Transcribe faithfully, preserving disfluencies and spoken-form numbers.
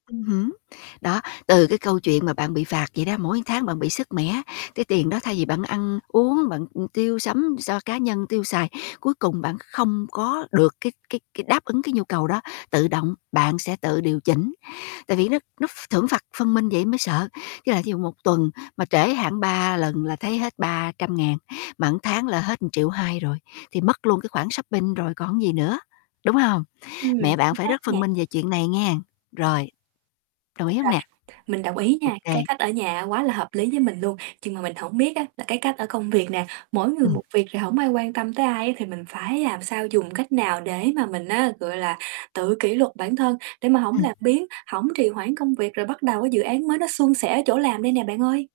Ừm hứm, đó, từ cái câu chuyện mà bạn bị phạt vậy đó, mỗi tháng bạn bị sứt mẻ, cái tiền đó thay vì bạn ăn uống, bạn, ưm, tiêu sắm so cá nhân tiêu xài, cuối cùng bạn không có được cái cái cái đáp ứng cái nhu cầu đó, tự động, bạn sẽ tự điều chỉnh. Tại vì nó nó ph thưởng phạt phân minh vậy mới sợ, với lại ví dụ một tuần mà trễ hạn ba lần là thấy hết ba trăm ngàn, mà tháng là hết một triệu hai rồi thì mất luôn cái khoản shopping rồi còn cái gì nữa, đúng hông? Ừm, Mẹ bạn chính phải xác rất phân nè. minh về chuyện này nghe, rồi. Đồng ý Rồi, hông nè? mình đồng ý Ô nha. Cái kê. cách ở nhà á quá là hợp lý với mình luôn, chưng mà mình hổng biết á là cái cách ở công việc nè, mỗi người Ừm. một việc, rồi hổng ai quan tâm tới ai á thì mình phải làm sao dùng cách nào để mà mình á, gọi là, tự kỷ luật bản thân để mà hổng Ừm. làm biếng, hổng trì hoãn công việc, rồi bắt đầu cái dự án mới nó suôn sẻ ở chỗ làm đây nè bạn ơi?